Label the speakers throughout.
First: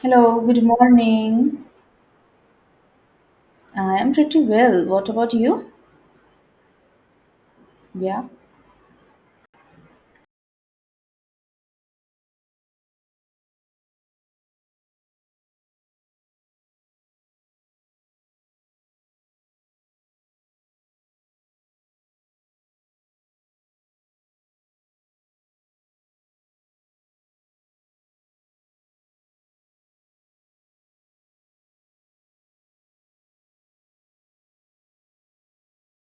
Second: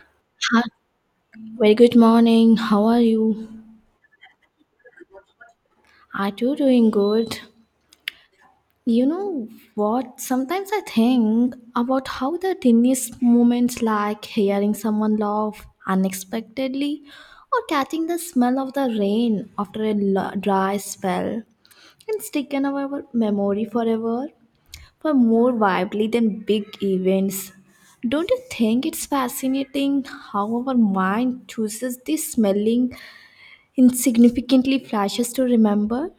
Speaker 1: Hello, good
Speaker 2: Hi.
Speaker 1: morning.
Speaker 2: Very good morning. How are you?
Speaker 1: I am pretty well. What about you?
Speaker 2: Are you doing good?
Speaker 1: Yeah.
Speaker 2: You know what? Sometimes I think about how the tiniest moments like hearing someone laugh unexpectedly or catching the smell of the rain after a dry spell can stick in our memory forever for more vividly than big events. Don't you think it's fascinating how our mind chooses these smelling Insignificantly flashes to remember?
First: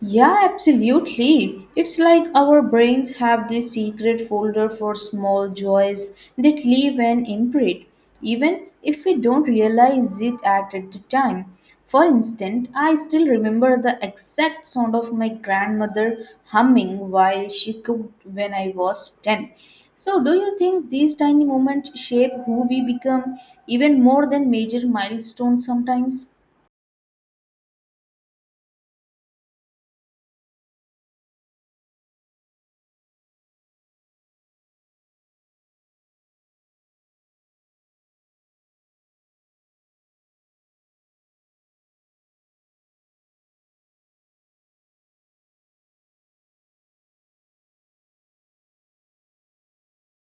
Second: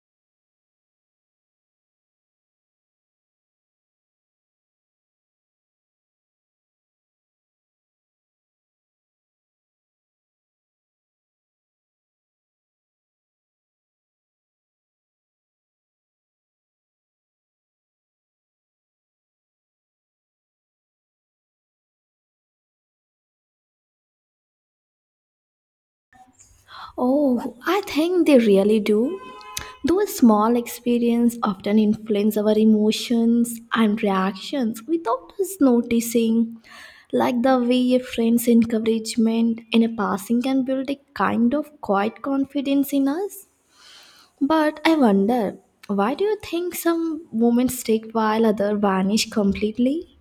Speaker 1: Yeah, absolutely. It's like our brains have this secret folder for small joys that leave an imprint, even if we don't realize it at the time. For instance, I still remember the exact sound of my grandmother humming while she cooked when I was 10. So, do you think these tiny moments shape who we become even more than major milestones sometimes?
Speaker 2: Oh, I think they really do. Those small experiences often influence our emotions and reactions without us noticing, like the way a friend's encouragement in a passing can build a kind of quiet confidence in us. But I wonder, why do you think some moments stick while others vanish completely?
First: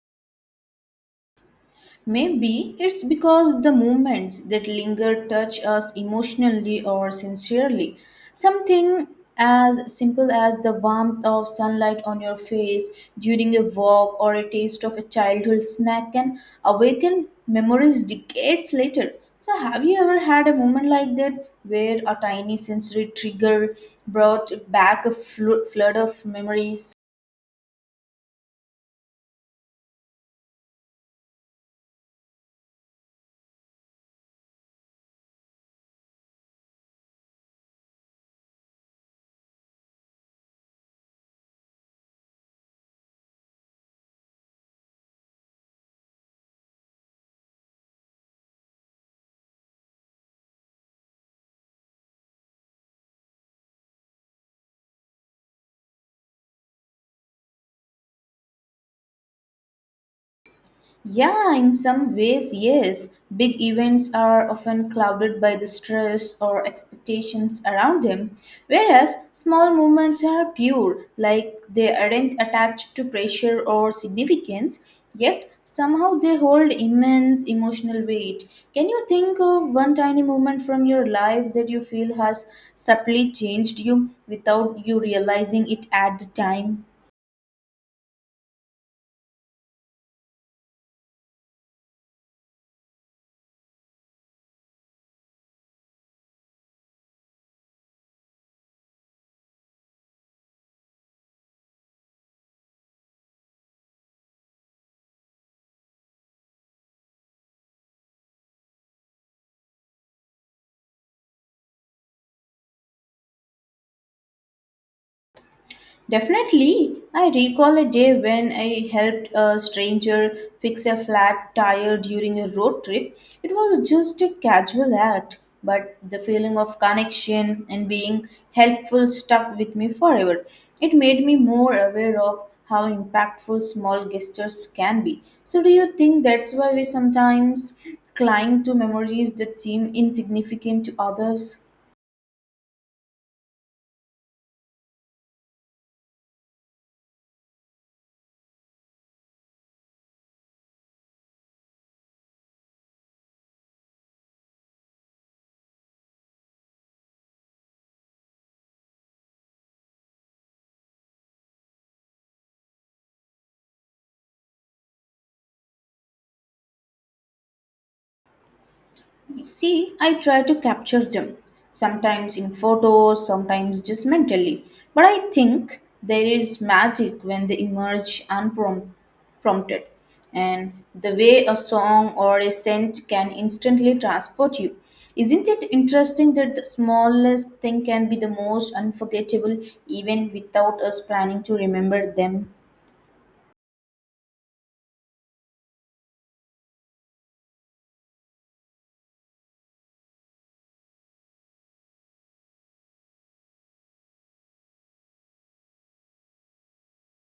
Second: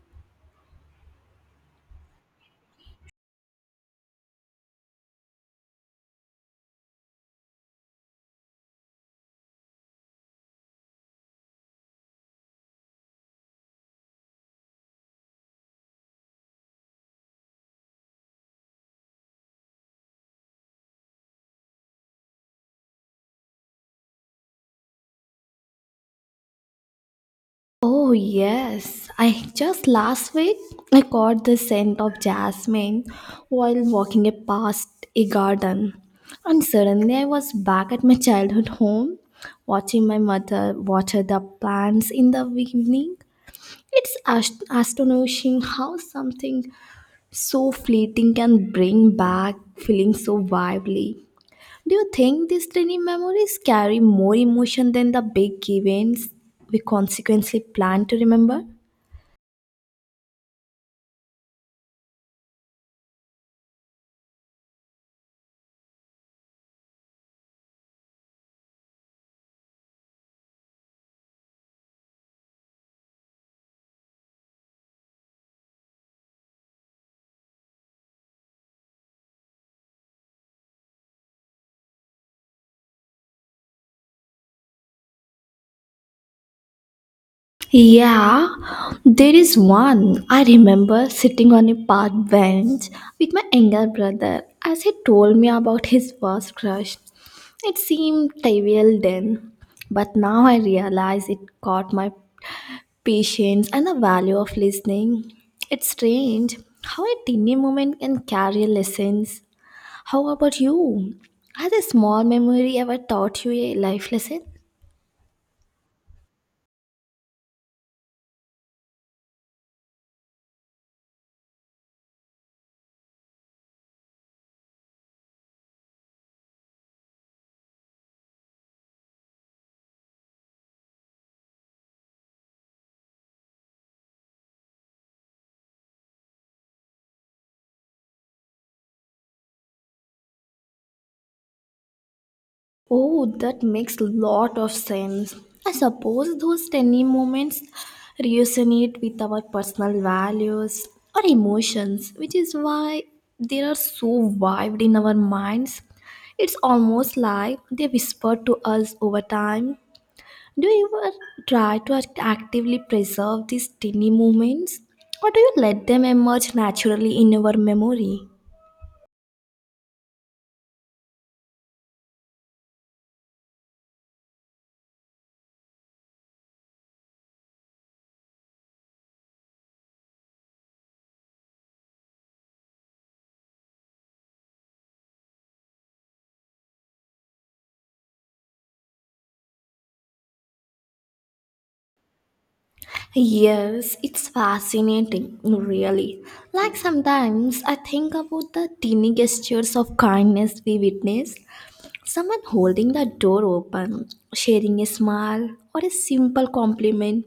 Speaker 1: Maybe it's because the moments that linger touch us emotionally or sincerely. Something as simple as the warmth of sunlight on your face during a walk or a taste of a childhood snack can awaken memories decades later. So, have you ever had a moment like that where a tiny sensory trigger brought back a flood of memories?
Speaker 2: Oh, yes. I just last week I caught the scent of jasmine while walking past a garden. And suddenly I was back at my childhood home watching my mother water the plants in the evening. It's astonishing how something so fleeting can bring back feelings so vividly. Do you think these tiny memories carry more emotion than the big events we consequently plan to remember?
Speaker 1: Yeah, in some ways, yes. Big events are often clouded by the stress or expectations around them, whereas small movements are pure, like they aren't attached to pressure or significance, yet somehow they hold immense emotional weight. Can you think of one tiny moment from your life that you feel has subtly changed you without you realizing it at the time?
Speaker 2: Yeah, there is one. I remember sitting on a park bench with my younger brother as he told me about his first crush. It seemed trivial then, but now I realize it caught my patience and the value of listening. It's strange how a teeny moment can carry lessons. How about you? Has a small memory ever taught you a life lesson?
Speaker 1: Definitely, I recall a day when I helped a stranger fix a flat tire during a road trip. It was just a casual act, but the feeling of connection and being helpful stuck with me forever. It made me more aware of how impactful small gestures can be. So, do you think that's why we sometimes cling to memories that seem insignificant to others?
Speaker 2: Oh, that makes lot of sense. I suppose those tiny moments resonate with our personal values or emotions, which is why they are so vivid in our minds. It's almost like they whisper to us over time. Do you ever try to actively preserve these tiny moments, or do you let them emerge naturally in your memory?
Speaker 1: See, I try to capture them, sometimes in photos, sometimes just mentally. But I think there is magic when they emerge unprompted. And the way a song or a scent can instantly transport you. Isn't it interesting that the smallest thing can be the most unforgettable even without us planning to remember them?
Speaker 2: Yes, it's fascinating, really. Like sometimes I think about the tiny gestures of kindness we witness someone holding the door open, sharing a smile, or a simple compliment,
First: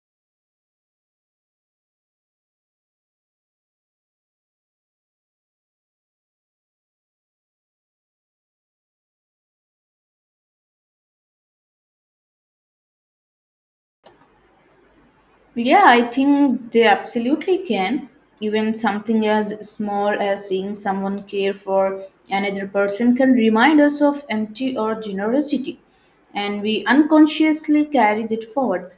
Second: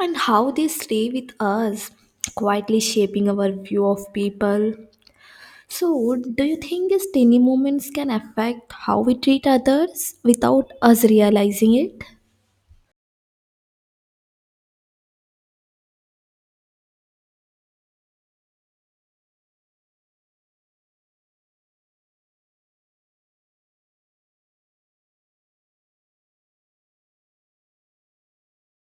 Speaker 2: and how they stay with us, quietly shaping our view of people. So, do you think these tiny moments can affect how we treat others without us realizing it?
Speaker 1: Yeah, I think they absolutely can. Even something as small as seeing someone care for another person can remind us of empty or generosity, and we unconsciously carry it forward.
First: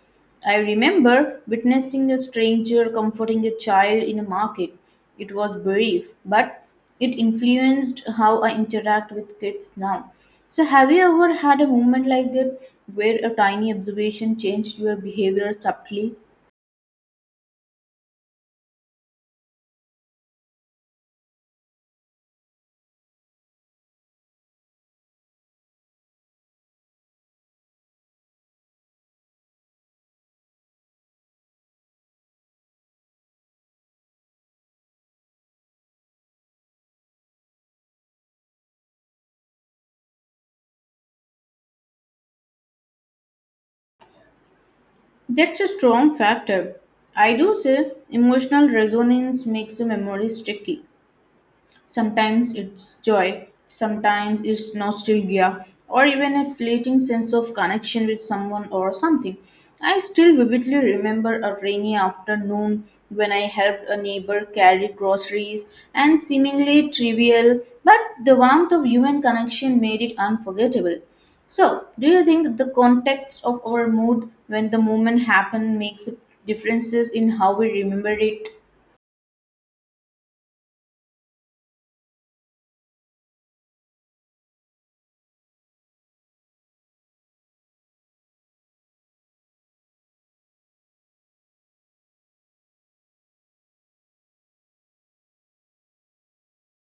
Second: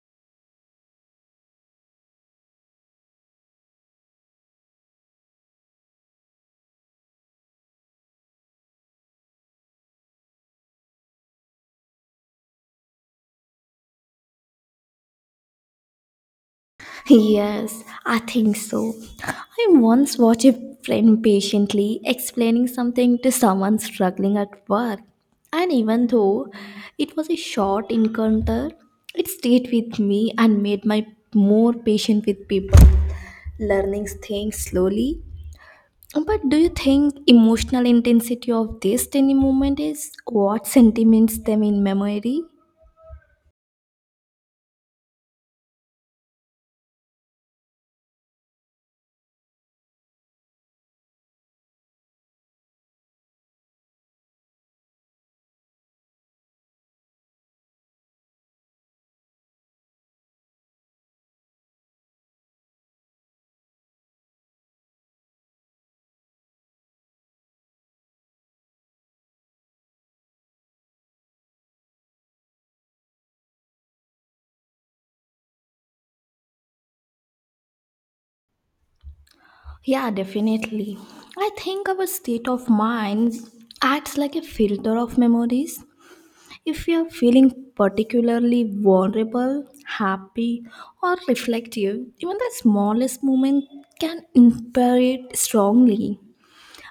Speaker 1: I remember witnessing a stranger comforting a child in a market. It was brief, but it influenced how I interact with kids now. So, have you ever had a moment like that where a tiny observation changed your behavior subtly?
Speaker 2: Yes, I think so. I once watched a friend patiently explaining something to someone struggling at work. And even though it was a short encounter, it stayed with me and made me more patient with people, learning things slowly. But do you think emotional intensity of this tiny moment is what sentiments them in memory?
Speaker 1: That's a strong factor. I do say emotional resonance makes a memory sticky. Sometimes it's joy, sometimes it's nostalgia, or even a fleeting sense of connection with someone or something. I still vividly remember a rainy afternoon when I helped a neighbor carry groceries, and seemingly trivial, but the warmth of human connection made it unforgettable. So, do you think the context of our mood when the moment happened makes differences in how we remember it?
Speaker 2: Yeah, definitely. I think our state of mind acts like a filter of memories. If we are feeling particularly vulnerable, happy, or reflective, even the smallest moment can impair it strongly.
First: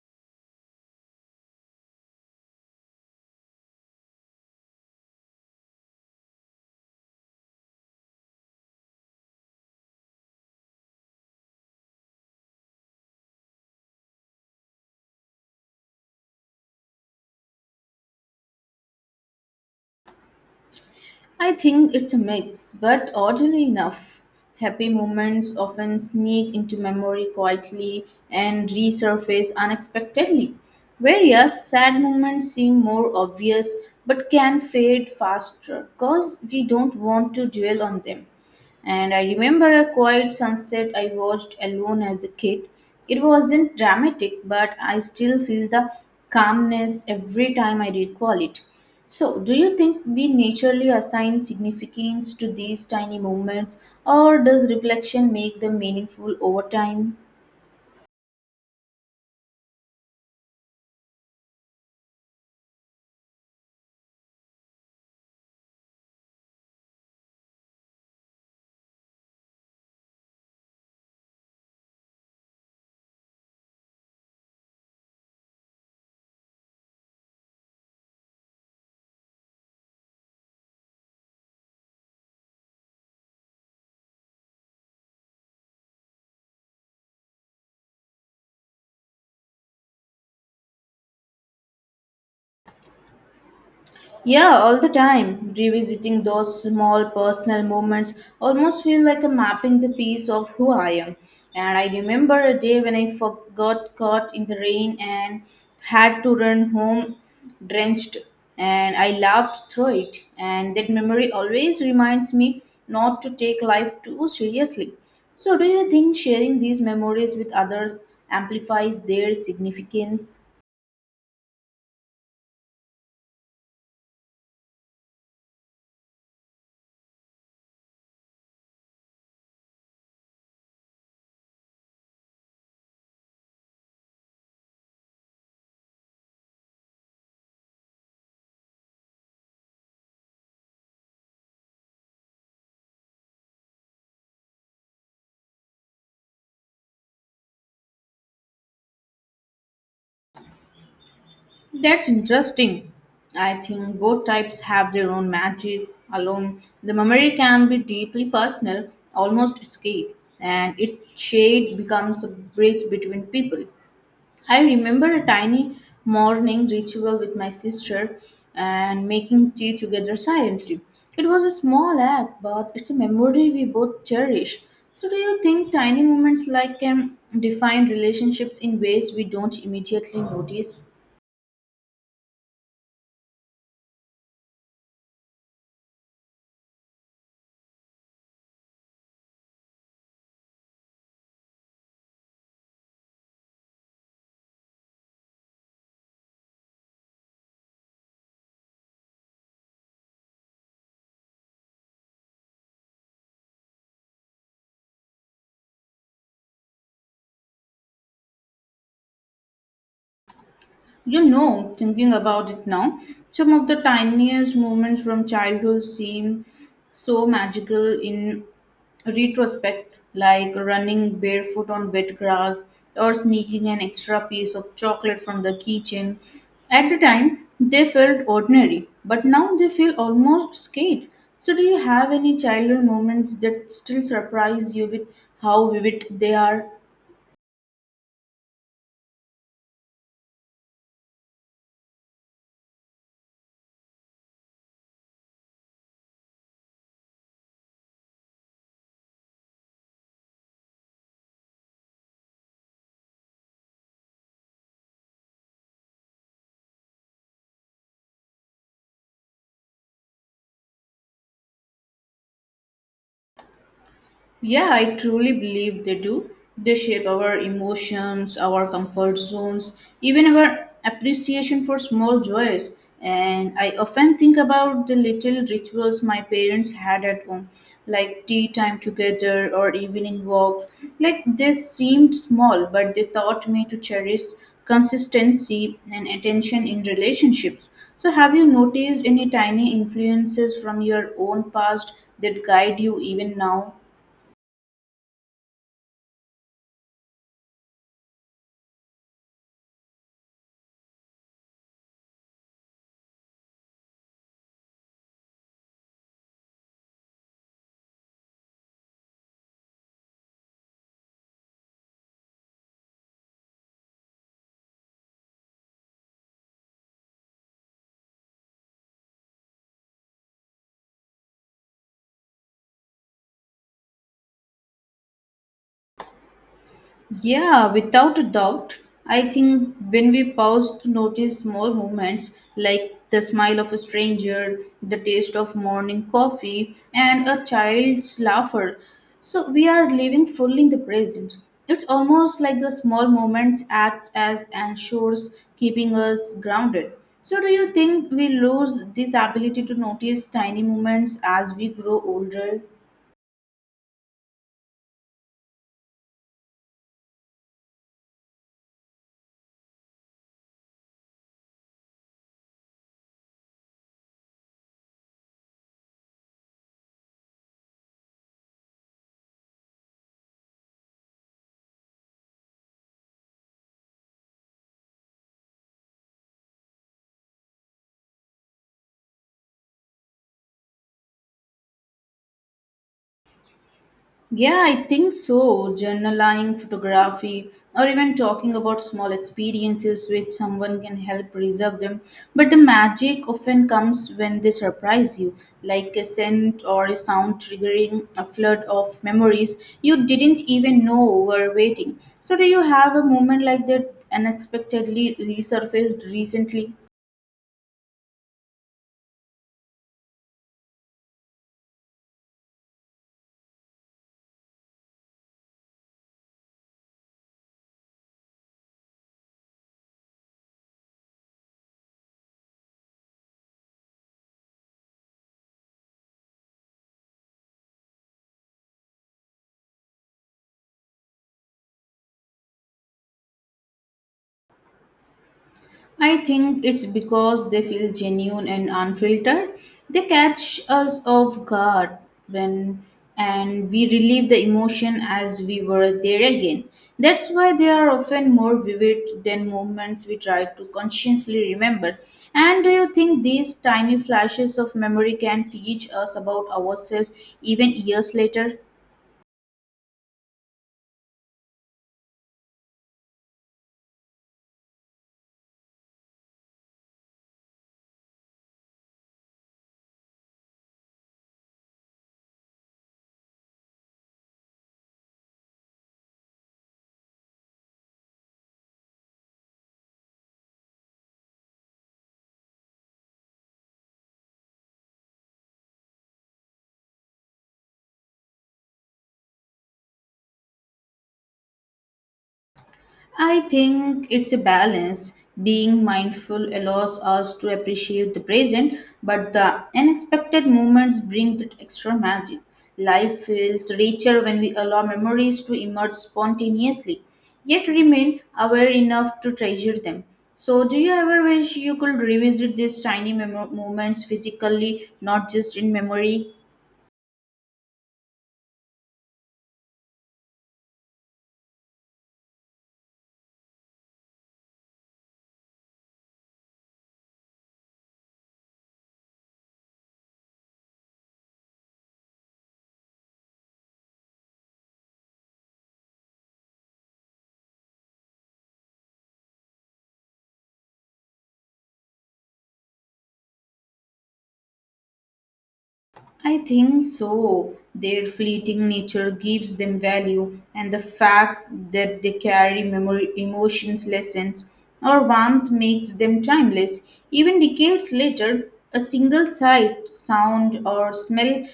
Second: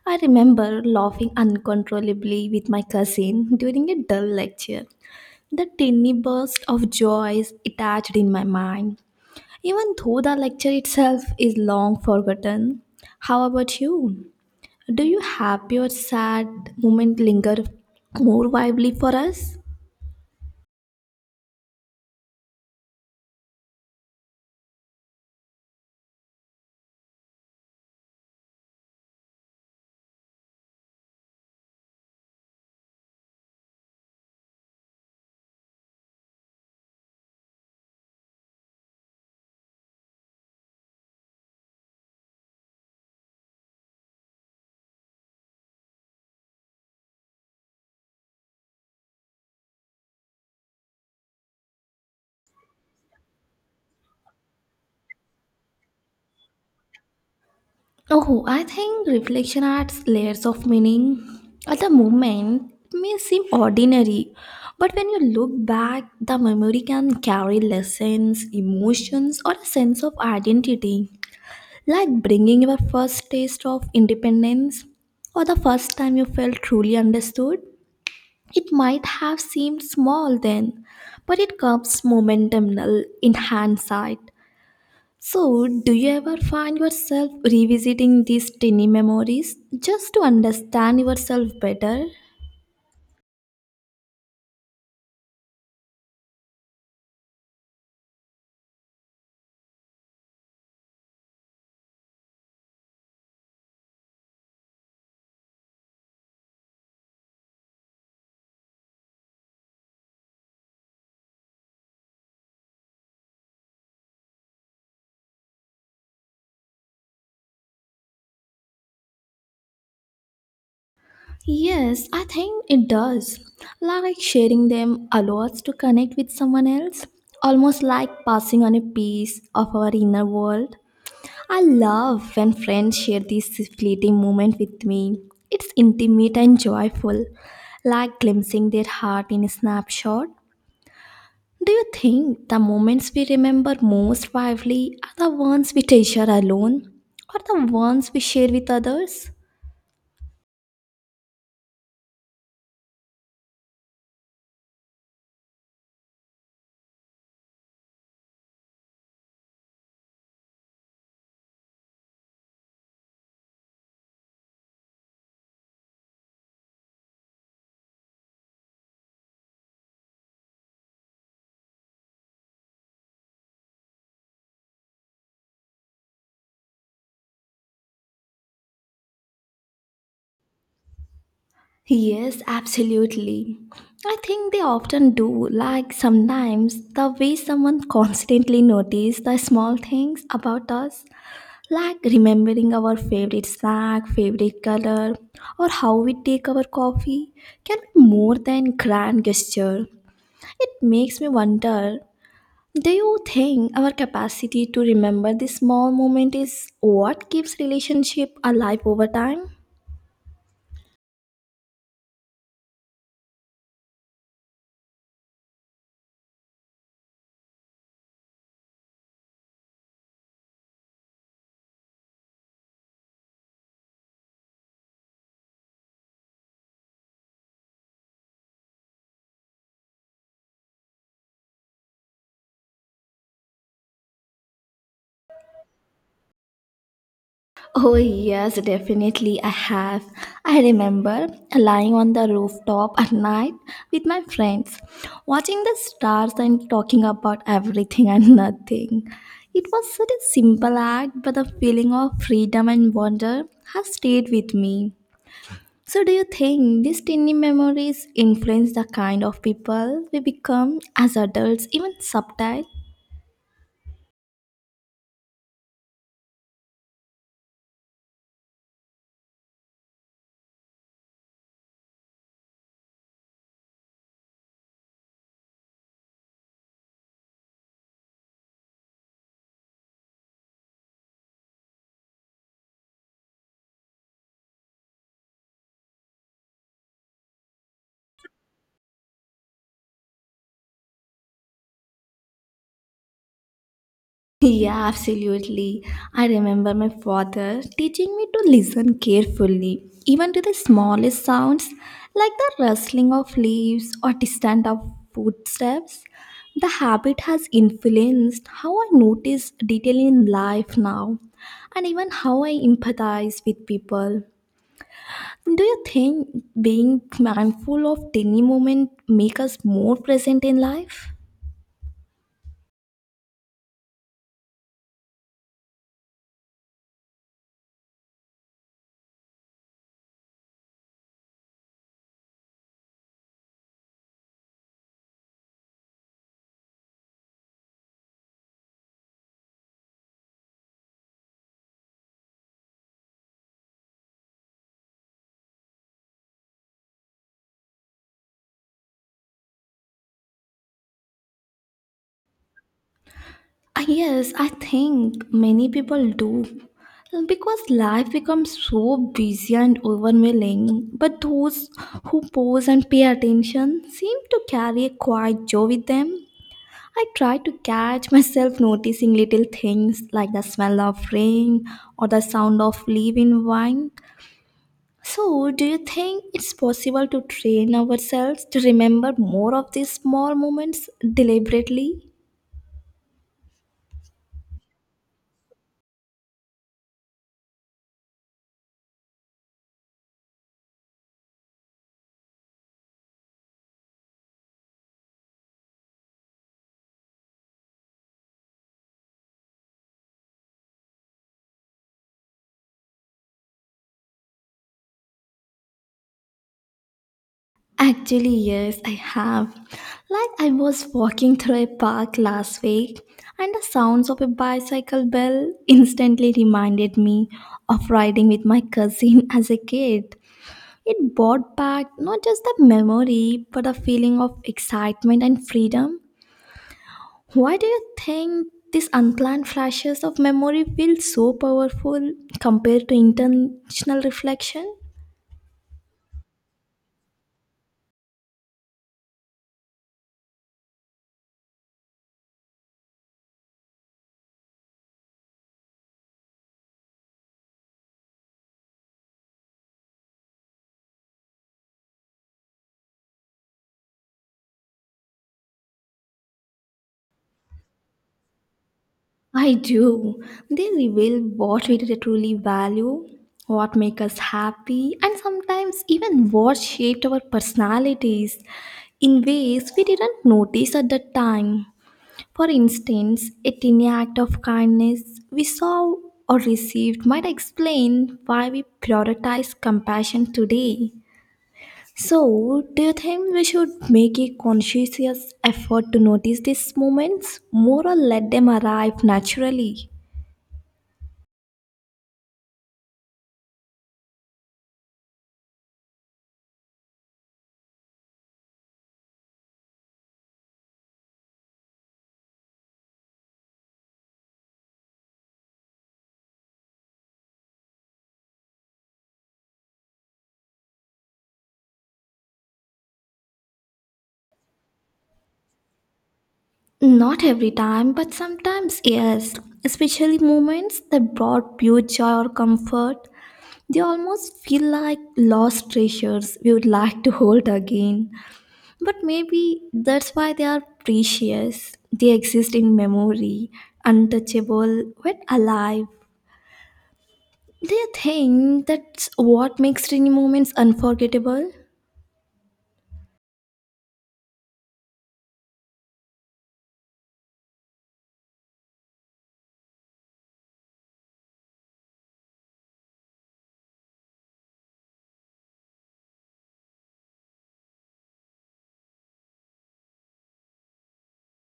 Speaker 2: I remember laughing uncontrollably with my cousin during a dull lecture. The tiny burst of joy is attached in my mind, even though the lecture itself is long forgotten. How about you? Do you have your sad moment linger more vividly for us?
Speaker 1: I think it's a mix, but oddly enough, happy moments often sneak into memory quietly and resurface unexpectedly, whereas sad moments seem more obvious but can fade faster because we don't want to dwell on them. And I remember a quiet sunset I watched alone as a kid. It wasn't dramatic, but I still feel the calmness every time I recall it. So, do you think we naturally assign significance to these tiny moments, or does reflection make them meaningful over time?
Speaker 2: Oh, I think reflection adds layers of meaning. At the moment, it may seem ordinary, but when you look back, the memory can carry lessons, emotions, or a sense of identity, like bringing your first taste of independence or the first time you felt truly understood. It might have seemed small then, but it comes momentumnal in hindsight. So, do you ever find yourself revisiting these tiny memories just to understand yourself better?
Speaker 1: Yeah, all the time. Revisiting those small personal moments almost feel like a mapping the piece of who I am. And I remember a day when I forgot caught in the rain and had to run home drenched and I laughed through it. And that memory always reminds me not to take life too seriously. So do you think sharing these memories with others amplifies their significance?
Speaker 2: Yes, I think it does. Like sharing them allows to connect with someone else, almost like passing on a piece of our inner world. I love when friends share these fleeting moments with me. It's intimate and joyful, like glimpsing their heart in a snapshot. Do you think the moments we remember most vividly are the ones we treasure alone or the ones we share with others?
Speaker 1: That's interesting. I think both types have their own magic. Alone, the memory can be deeply personal, almost escape, and it shade becomes a bridge between people. I remember a tiny morning ritual with my sister and making tea together silently. It was a small act, but it's a memory we both cherish. So, do you think tiny moments like can define relationships in ways we don't immediately notice?
Speaker 2: Yes, absolutely. I think they often do. Like sometimes the way someone constantly notices the small things about us like remembering our favorite snack, favorite color, or how we take our coffee can be more than grand gesture. It makes me wonder, do you think our capacity to remember this small moment is what keeps relationship alive over time?
Speaker 1: You know, thinking about it now, some of the tiniest moments from childhood seem so magical in retrospect, like running barefoot on wet grass or sneaking an extra piece of chocolate from the kitchen. At the time, they felt ordinary, but now they feel almost scared. So, do you have any childhood moments that still surprise you with how vivid they are?
Speaker 2: Oh, yes, definitely. I have. I remember lying on the rooftop at night with my friends, watching the stars and talking about everything and nothing. It was such a simple act, but the feeling of freedom and wonder has stayed with me. So, do you think these tiny memories influence the kind of people we become as adults, even subtle?
Speaker 1: Yeah, I truly believe they do. They shape our emotions, our comfort zones, even our appreciation for small joys. And I often think about the little rituals my parents had at home, like tea time together or evening walks. Like they seemed small, but they taught me to cherish consistency and attention in relationships. So, have you noticed any tiny influences from your own past that guide you even now?
Speaker 2: Yeah, absolutely. I remember my father teaching me to listen carefully, even to the smallest sounds, like the rustling of leaves or distant of footsteps. The habit has influenced how I notice detail in life now, and even how I empathize with people. Do you think being mindful of tiny moment make us more present in life?
Speaker 1: Yeah, without a doubt. I think when we pause to notice small moments like the smile of a stranger, the taste of morning coffee, and a child's laughter, so we are living fully in the present. It's almost like the small moments act as anchors, keeping us grounded. So, do you think we lose this ability to notice tiny moments as we grow older?
Speaker 2: Yes, I think many people do. Because life becomes so busy and overwhelming, but those who pause and pay attention seem to carry a quiet joy with them. I try to catch myself noticing little things like the smell of rain or the sound of leaf in wine. So, do you think it's possible to train ourselves to remember more of these small moments deliberately?
Speaker 1: Yeah, I think so. Journaling, photography, or even talking about small experiences with someone can help preserve them. But the magic often comes when they surprise you, like a scent or a sound triggering a flood of memories you didn't even know were waiting. So, do you have a moment like that unexpectedly resurfaced recently?
Speaker 2: Actually, yes, I have. Like, I was walking through a park last week, and the sounds of a bicycle bell instantly reminded me of riding with my cousin as a kid. It brought back not just the memory, but a feeling of excitement and freedom. Why do you think these unplanned flashes of memory feel so powerful compared to intentional reflection?
Speaker 1: I think it's because they feel genuine and unfiltered. They catch us off guard when and we relieve the emotion as we were there again. That's why they are often more vivid than movements we try to consciously remember. And do you think these tiny flashes of memory can teach us about ourselves even years later?
Speaker 2: I do. They reveal what we really, truly value, what make us happy, and sometimes even what shaped our personalities in ways we didn't notice at the time. For instance, a tiny act of kindness we saw or received might explain why we prioritize compassion today. So, do you think we should make a conscious effort to notice these moments more or let them arrive naturally?
Speaker 1: I think it's a balance. Being mindful allows us to appreciate the present, but the unexpected moments bring that extra magic. Life feels richer when we allow memories to emerge spontaneously, yet remain aware enough to treasure them. So, do you ever wish you could revisit these tiny moments physically, not just in memory?
Speaker 2: Not every time, but sometimes yes. Especially moments that brought pure joy or comfort. They almost feel like lost treasures we would like to hold again. But maybe that's why they are precious. They exist in memory, untouchable, yet alive. Do you think that's what makes rainy moments unforgettable?
Speaker 1: I think so. Their fleeting nature gives them value, and the fact that they carry memory, emotions, lessons, or warmth makes them timeless. Even decades later, a single sight, sound, or smell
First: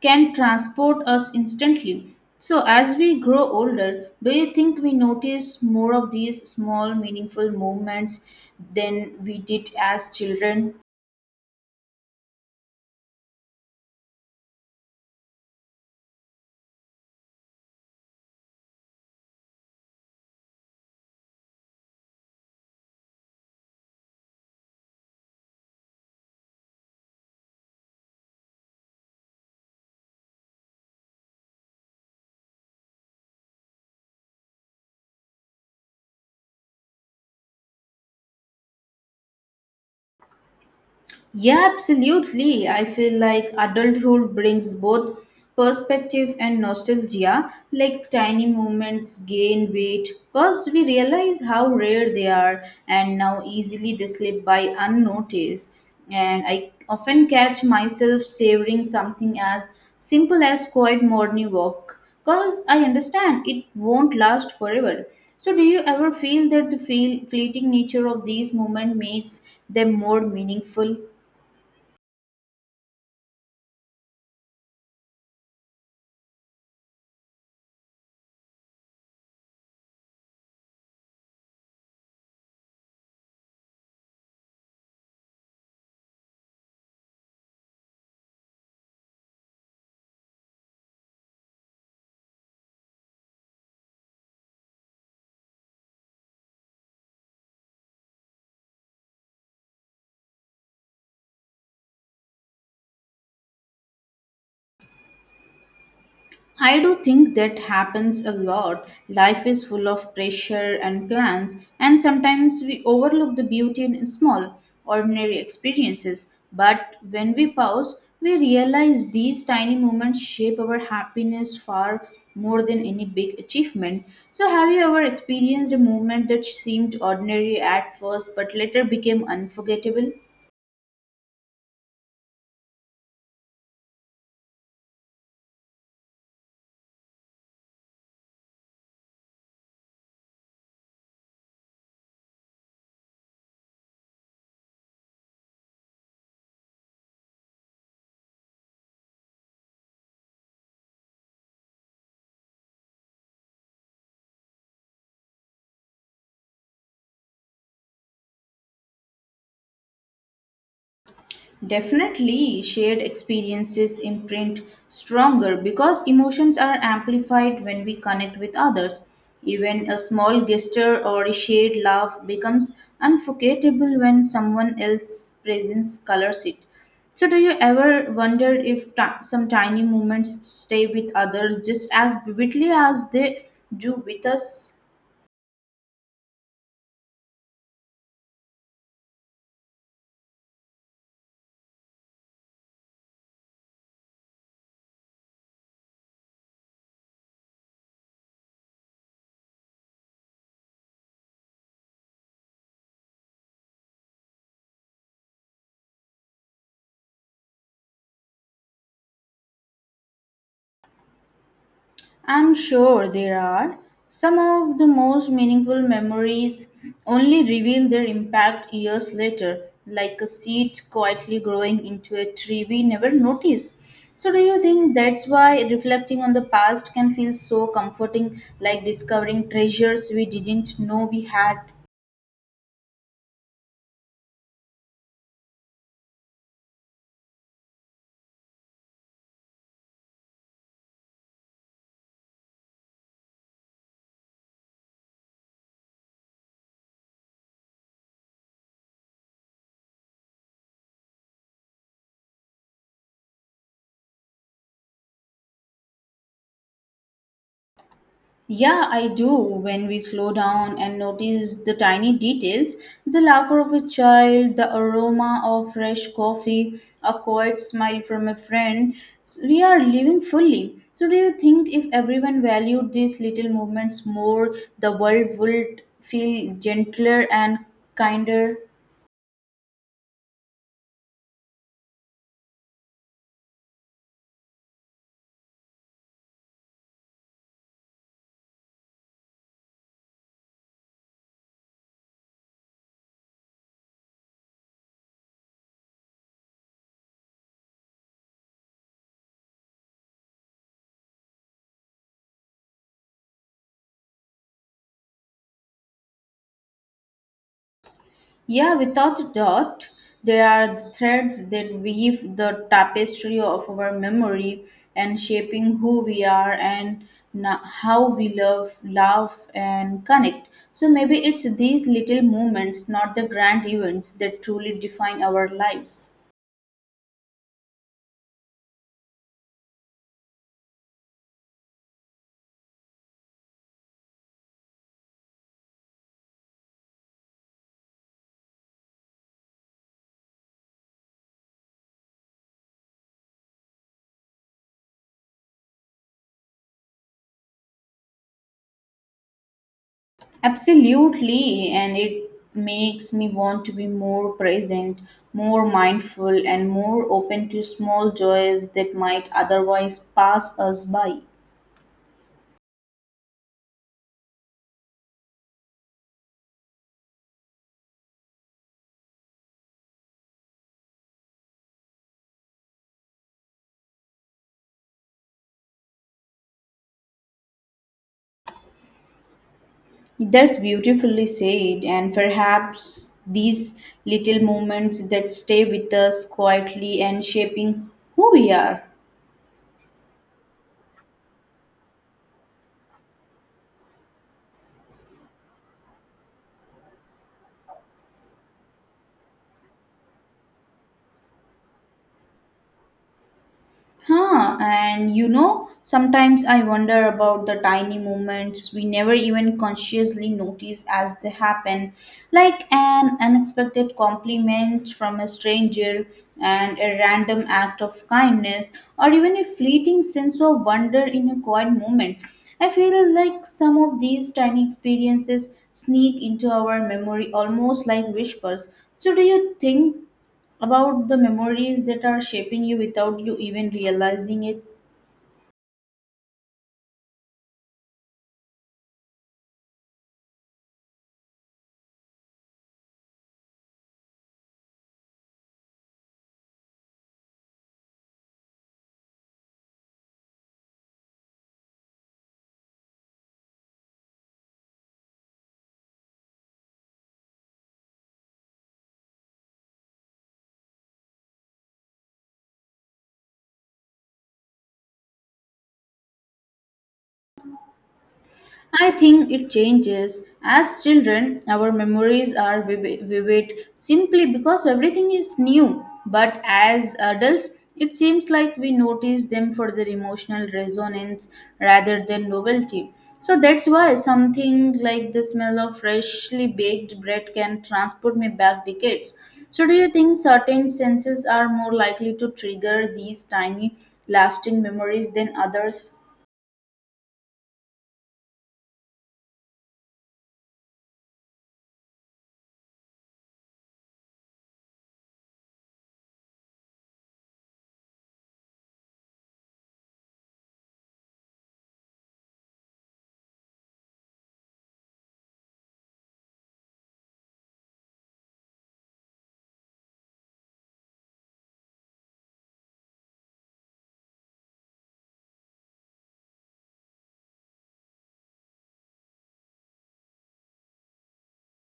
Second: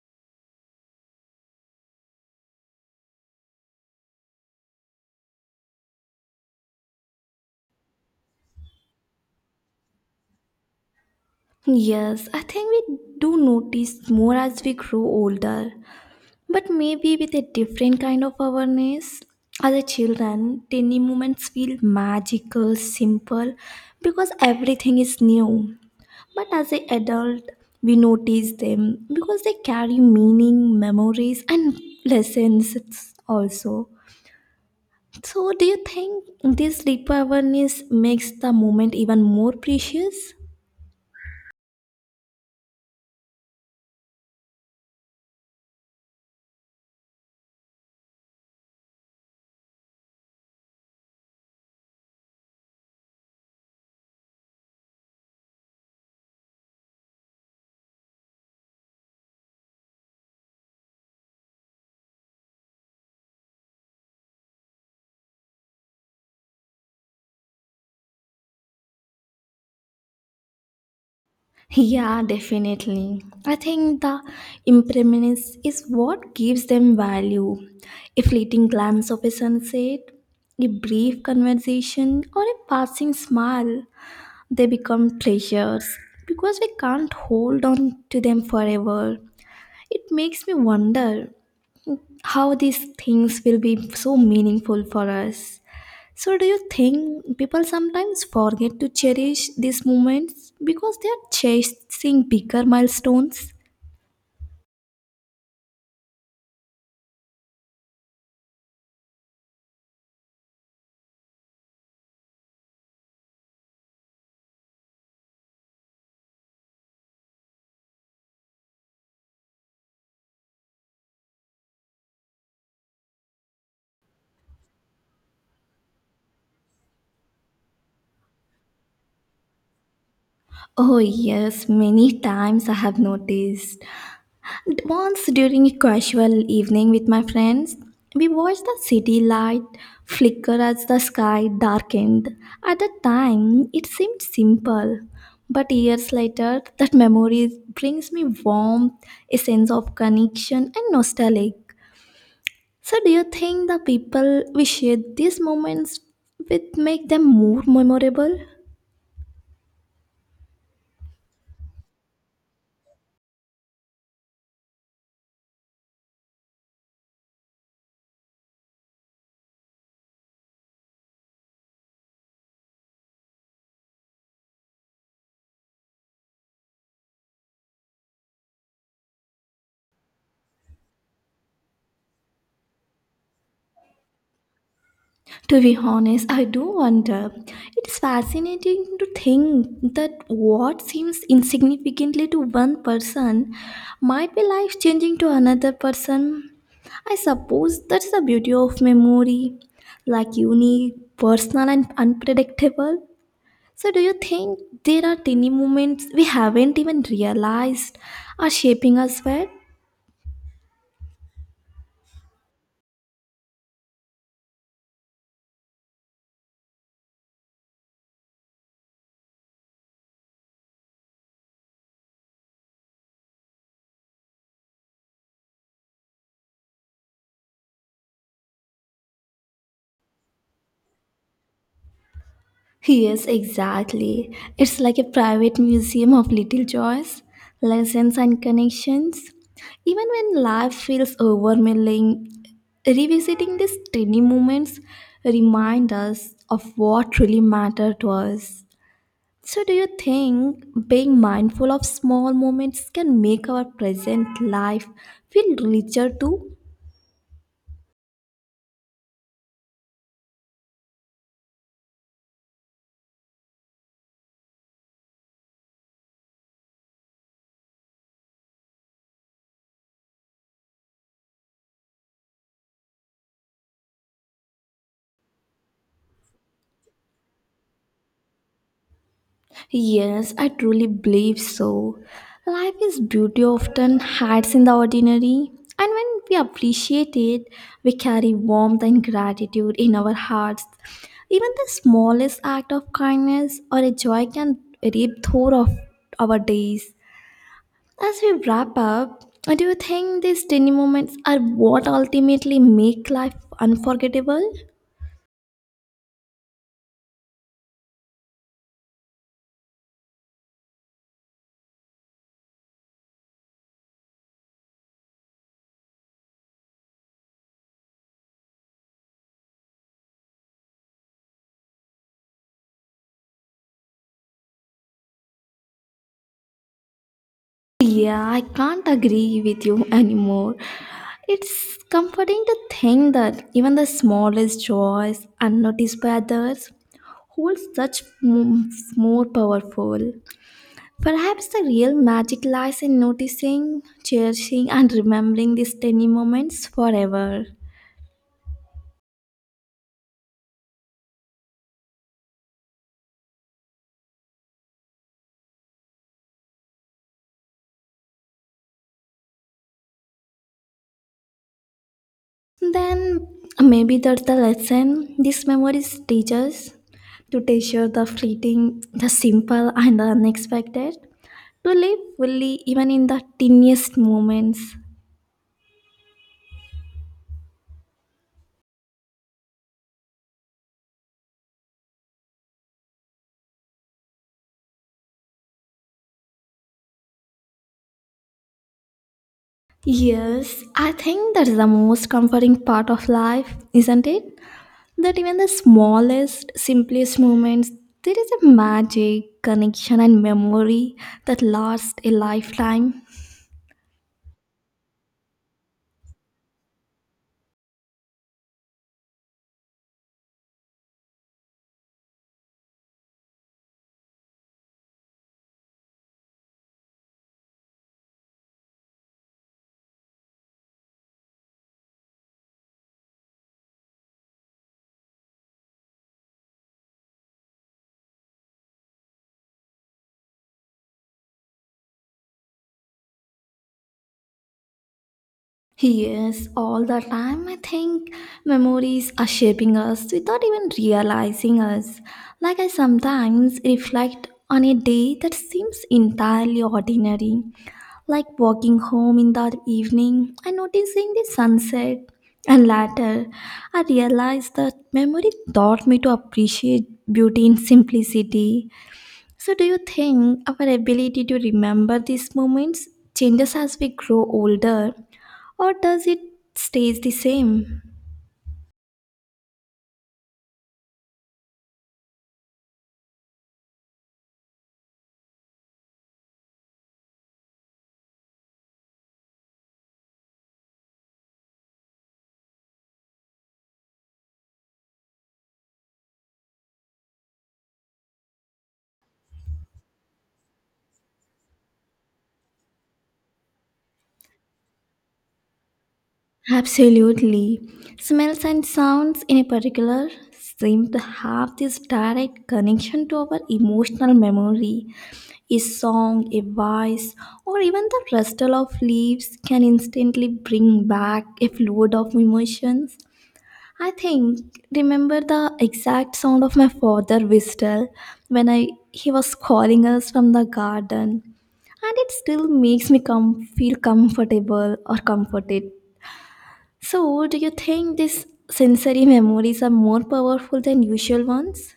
Speaker 1: can transport us instantly. So, as we grow older, do you think we notice more of these small, meaningful moments than we did as children?
Speaker 2: Yes, I think we do notice more as we grow older. But maybe with a different kind of awareness. As a children, tiny moments feel magical, simple, because everything is new. But as an adult, we notice them because they carry meaning, memories, and lessons also. So, do you think this deeper awareness makes the moment even more precious?
Speaker 1: Yeah, absolutely. I feel like adulthood brings both perspective and nostalgia, like tiny moments gain weight because we realize how rare they are and now easily they slip by unnoticed. And I often catch myself savoring something as simple as quiet morning walk because I understand it won't last forever. So, do you ever feel that the fleeting nature of these moments makes them more meaningful?
Speaker 2: Yeah, definitely. I think the impermanence is what gives them value. A fleeting glance of a sunset, a brief conversation, or a passing smile, they become treasures because we can't hold on to them forever. It makes me wonder how these things will be so meaningful for us. So, do you think people sometimes forget to cherish these moments because they are chasing bigger milestones?
Speaker 1: I do think that happens a lot. Life is full of pressure and plans, and sometimes we overlook the beauty in small, ordinary experiences. But when we pause, we realize these tiny moments shape our happiness far more than any big achievement. So, have you ever experienced a moment that seemed ordinary at first but later became unforgettable?
Speaker 2: Oh, yes, many times I have noticed. Once during a casual evening with my friends, we watched the city light flicker as the sky darkened. At the time, it seemed simple. But years later, that memory brings me warmth, a sense of connection, and nostalgia. So, do you think the people we share these moments with make them more memorable?
Speaker 1: Definitely, shared experiences imprint stronger because emotions are amplified when we connect with others. Even a small gesture or a shared laugh becomes unforgettable when someone else's presence colors it. So, do you ever wonder if some tiny moments stay with others just as vividly as they do with us?
Speaker 2: To be honest, I do wonder. It's fascinating to think that what seems insignificantly to one person might be life changing to another person. I suppose that's the beauty of memory, like unique, personal, and unpredictable. So, do you think there are tiny moments we haven't even realized are shaping us well?
Speaker 1: I'm sure there are. Some of the most meaningful memories only reveal their impact years later, like a seed quietly growing into a tree we never notice. So, do you think that's why reflecting on the past can feel so comforting, like discovering treasures we didn't know we had?
Speaker 2: Yes, exactly. It's like a private museum of little joys, lessons, and connections. Even when life feels overwhelming, revisiting these tiny moments remind us of what truly mattered to us. So, do you think being mindful of small moments can make our present life feel richer too?
Speaker 1: Yeah, I do. When we slow down and notice the tiny details, the laughter of a child, the aroma of fresh coffee, a quiet smile from a friend, we are living fully. So, do you think if everyone valued these little movements more, the world would feel gentler and kinder?
Speaker 2: Yes, I truly believe so. Life is beauty often hides in the ordinary, and when we appreciate it, we carry warmth and gratitude in our hearts. Even the smallest act of kindness or a joy can reap through of our days. As we wrap up, do you think these tiny moments are what ultimately make life unforgettable?
Speaker 1: Yeah, without a doubt, they are the threads that weave the tapestry of our memory and shaping who we are and how we love, love, and connect. So maybe it's these little moments, not the grand events, that truly define our lives.
Speaker 2: Yeah, I can't agree with you anymore. It's comforting to think that even the smallest joys, unnoticed by others, hold such more powerful. Perhaps the real magic lies in noticing, cherishing, and remembering these tiny moments forever.
Speaker 1: Absolutely, and it makes me want to be more present, more mindful, and more open to small joys that might otherwise pass us by.
Speaker 2: Then maybe that's the lesson these memories teach us to treasure the fleeting, the simple, and the unexpected, to live fully even in the tiniest moments.
Speaker 1: That's beautifully said, and perhaps these little moments that stay with us quietly and shaping who we are.
Speaker 2: Yes, I think that is the most comforting part of life, isn't it? That even the smallest, simplest moments, there is a magic, connection, and memory that lasts a lifetime.
Speaker 1: Huh, and you know, sometimes I wonder about the tiny moments we never even consciously notice as they happen, like an unexpected compliment from a stranger and a random act of kindness, or even a fleeting sense of wonder in a quiet moment. I feel like some of these tiny experiences sneak into our memory almost like whispers. So, do you think about the memories that are shaping you without you even realizing it?
Speaker 2: Yes, all the time I think memories are shaping us without even realizing us. Like I sometimes reflect on a day that seems entirely ordinary, like walking home in the evening and noticing the sunset. And later, I realized that memory taught me to appreciate beauty in simplicity. So, do you think our ability to remember these moments changes as we grow older, or does it stays the same?
Speaker 1: I think it changes. As children, our memories are vivid simply because everything is new. But as adults, it seems like we notice them for their emotional resonance rather than novelty. So that's why something like the smell of freshly baked bread can transport me back decades. So, do you think certain senses are more likely to trigger these tiny, lasting memories than others?
Speaker 2: Absolutely. Smells and sounds, in a particular, seem to have this direct connection to our emotional memory. A song, a voice, or even the rustle of leaves can instantly bring back a flood of emotions. I think remember the exact sound of my father whistle when I he was calling us from the garden, and it still makes me feel comfortable or comforted. So do you think these sensory memories are more powerful than usual ones?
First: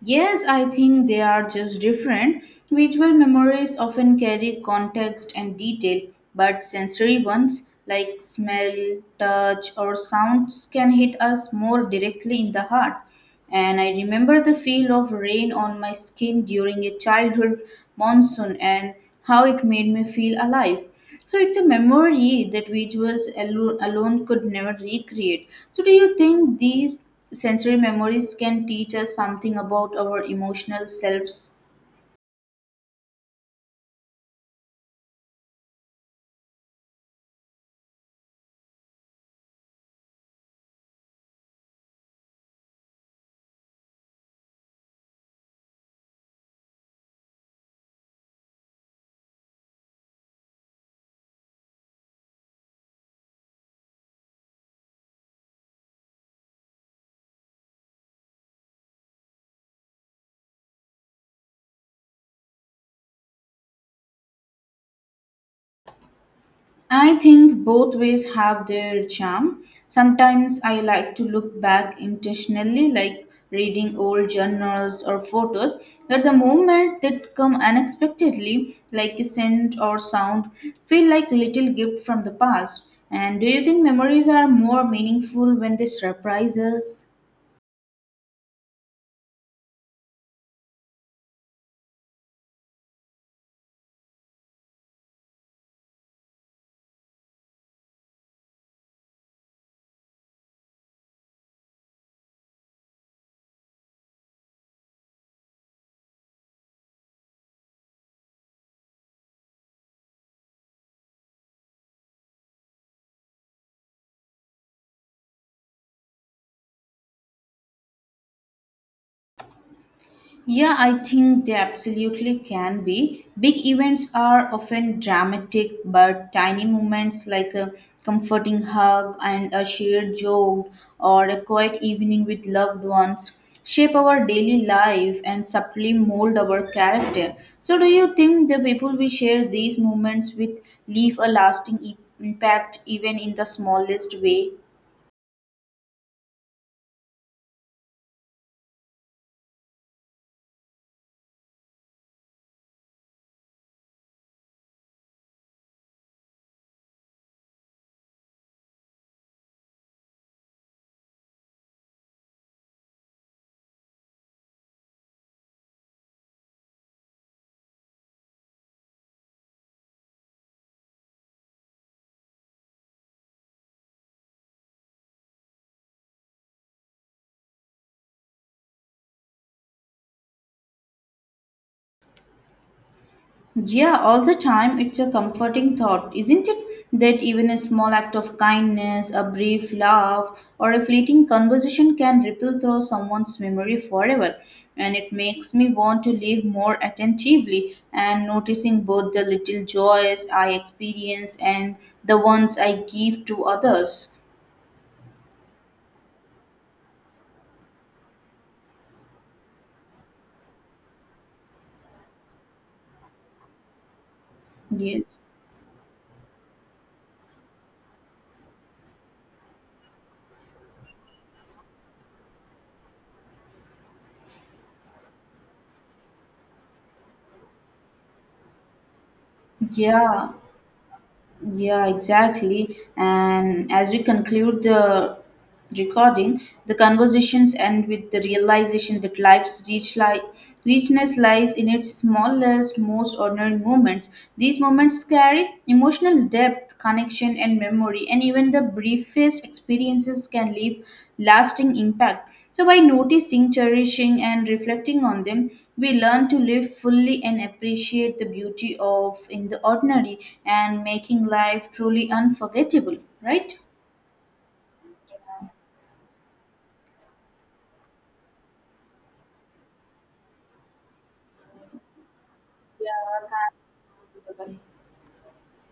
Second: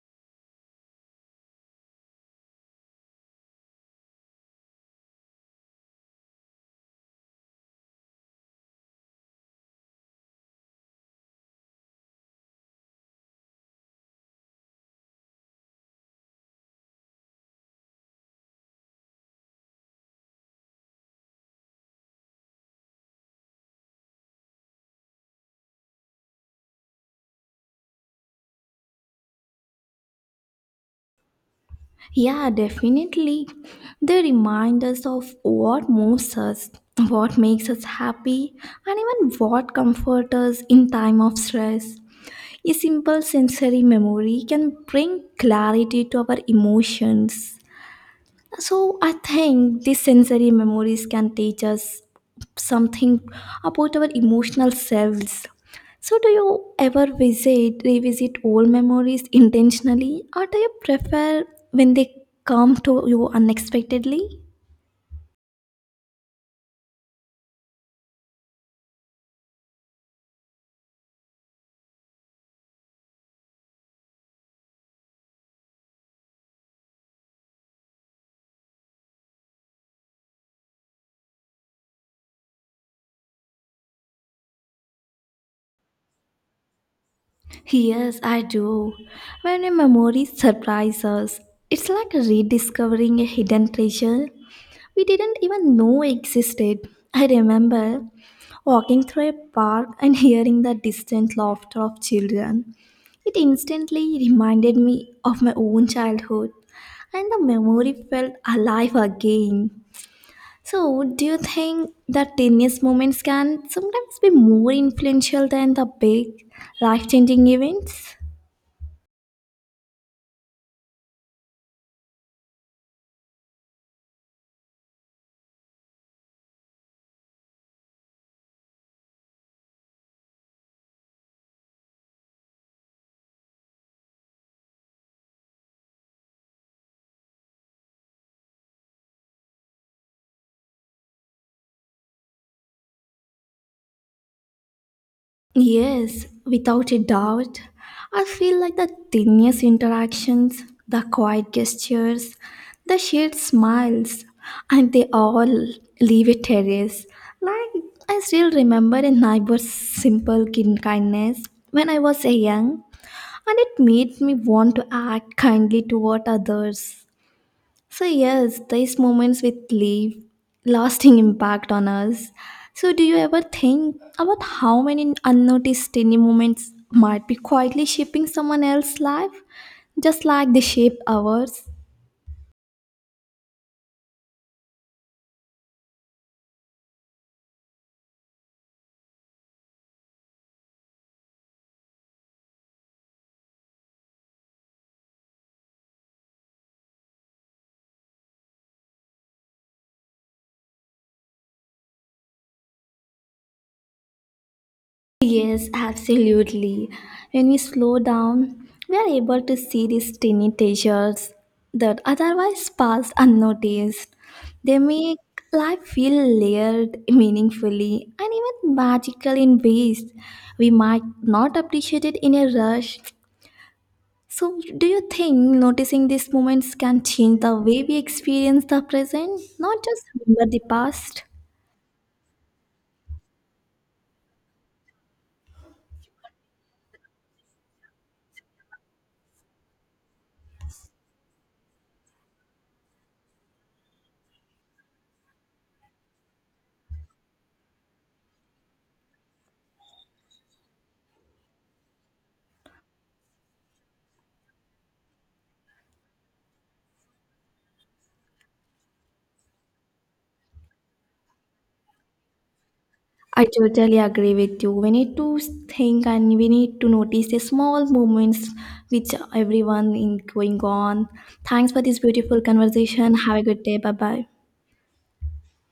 Speaker 1: Yes, I think they are just different. Visual memories often carry context and detail, but sensory ones like smell, touch, or sounds can hit us more directly in the heart. And I remember the feel of rain on my skin during a childhood monsoon and how it made me feel alive. So it's a memory that visuals alone could never recreate. So do you think these sensory memories can teach us something about our emotional selves?
Speaker 2: Yeah, definitely. They remind us of what moves us, what makes us happy, and even what comforts us in time of stress. A simple sensory memory can bring clarity to our emotions. So, I think these sensory memories can teach us something about our emotional selves. So, do you ever visit, revisit old memories intentionally, or do you prefer when they come to you unexpectedly?
Speaker 1: I think both ways have their charm. Sometimes I like to look back intentionally, like reading old journals or photos, but the moment that come unexpectedly, like a scent or sound, feel like a little gift from the past. And do you think memories are more meaningful when they surprise us?
Speaker 2: Yes, I do. When a memory surprises, us, it's like rediscovering a hidden treasure. We didn't even know existed. I remember walking through a park and hearing the distant laughter of children. It instantly reminded me of my own childhood, and the memory felt alive again. So, do you think the tiniest moments can sometimes be more influential than the big, life changing events?
Speaker 1: Yeah, I think they absolutely can be. Big events are often dramatic, but tiny moments like a comforting hug and a shared joke or a quiet evening with loved ones shape our daily life and subtly mold our character. So, do you think the people we share these moments with leave a lasting impact even in the smallest way?
Speaker 2: Yes, without a doubt. I feel like the tiniest interactions, the quiet gestures, the shared smiles, and they all leave a trace. Like, I still remember a neighbor's simple kindness when I was young, and it made me want to act kindly toward others. So yes, these moments with leave lasting impact on us. So do you ever think about how many unnoticed tiny moments might be quietly shaping someone else's life, just like they shape ours?
Speaker 1: Yeah, all the time. It's a comforting thought, isn't it? That even a small act of kindness, a brief laugh, or a fleeting conversation can ripple through someone's memory forever. And it makes me want to live more attentively and noticing both the little joys I experience and the ones I give to others.
Speaker 2: Yes, absolutely. When we slow down, we are able to see these tiny treasures that otherwise pass unnoticed. They
Speaker 1: Yes.
Speaker 2: make life feel layered, meaningfully, and even magical in ways we might not appreciate it in a rush. So, do you think noticing these moments can change the way we experience the present, not just
Speaker 1: Yeah.
Speaker 2: remember the past?
Speaker 1: Yeah, exactly. And as we conclude the recording, the conversations end with the realization that life's richness lies in its smallest, most ordinary moments. These moments carry emotional depth, connection, and memory, and even the briefest experiences can leave lasting impact. So, by noticing, cherishing, and reflecting on them, we learn to live fully and appreciate the beauty of in the ordinary and making life truly unforgettable,
Speaker 2: I
Speaker 1: right?
Speaker 2: totally agree with you. We need to think and we need to notice the small moments which everyone in going on. Thanks for this beautiful
Speaker 1: Yeah,
Speaker 2: conversation.
Speaker 1: thank
Speaker 2: Have a good day. Bye bye.
Speaker 1: you. Bye-bye.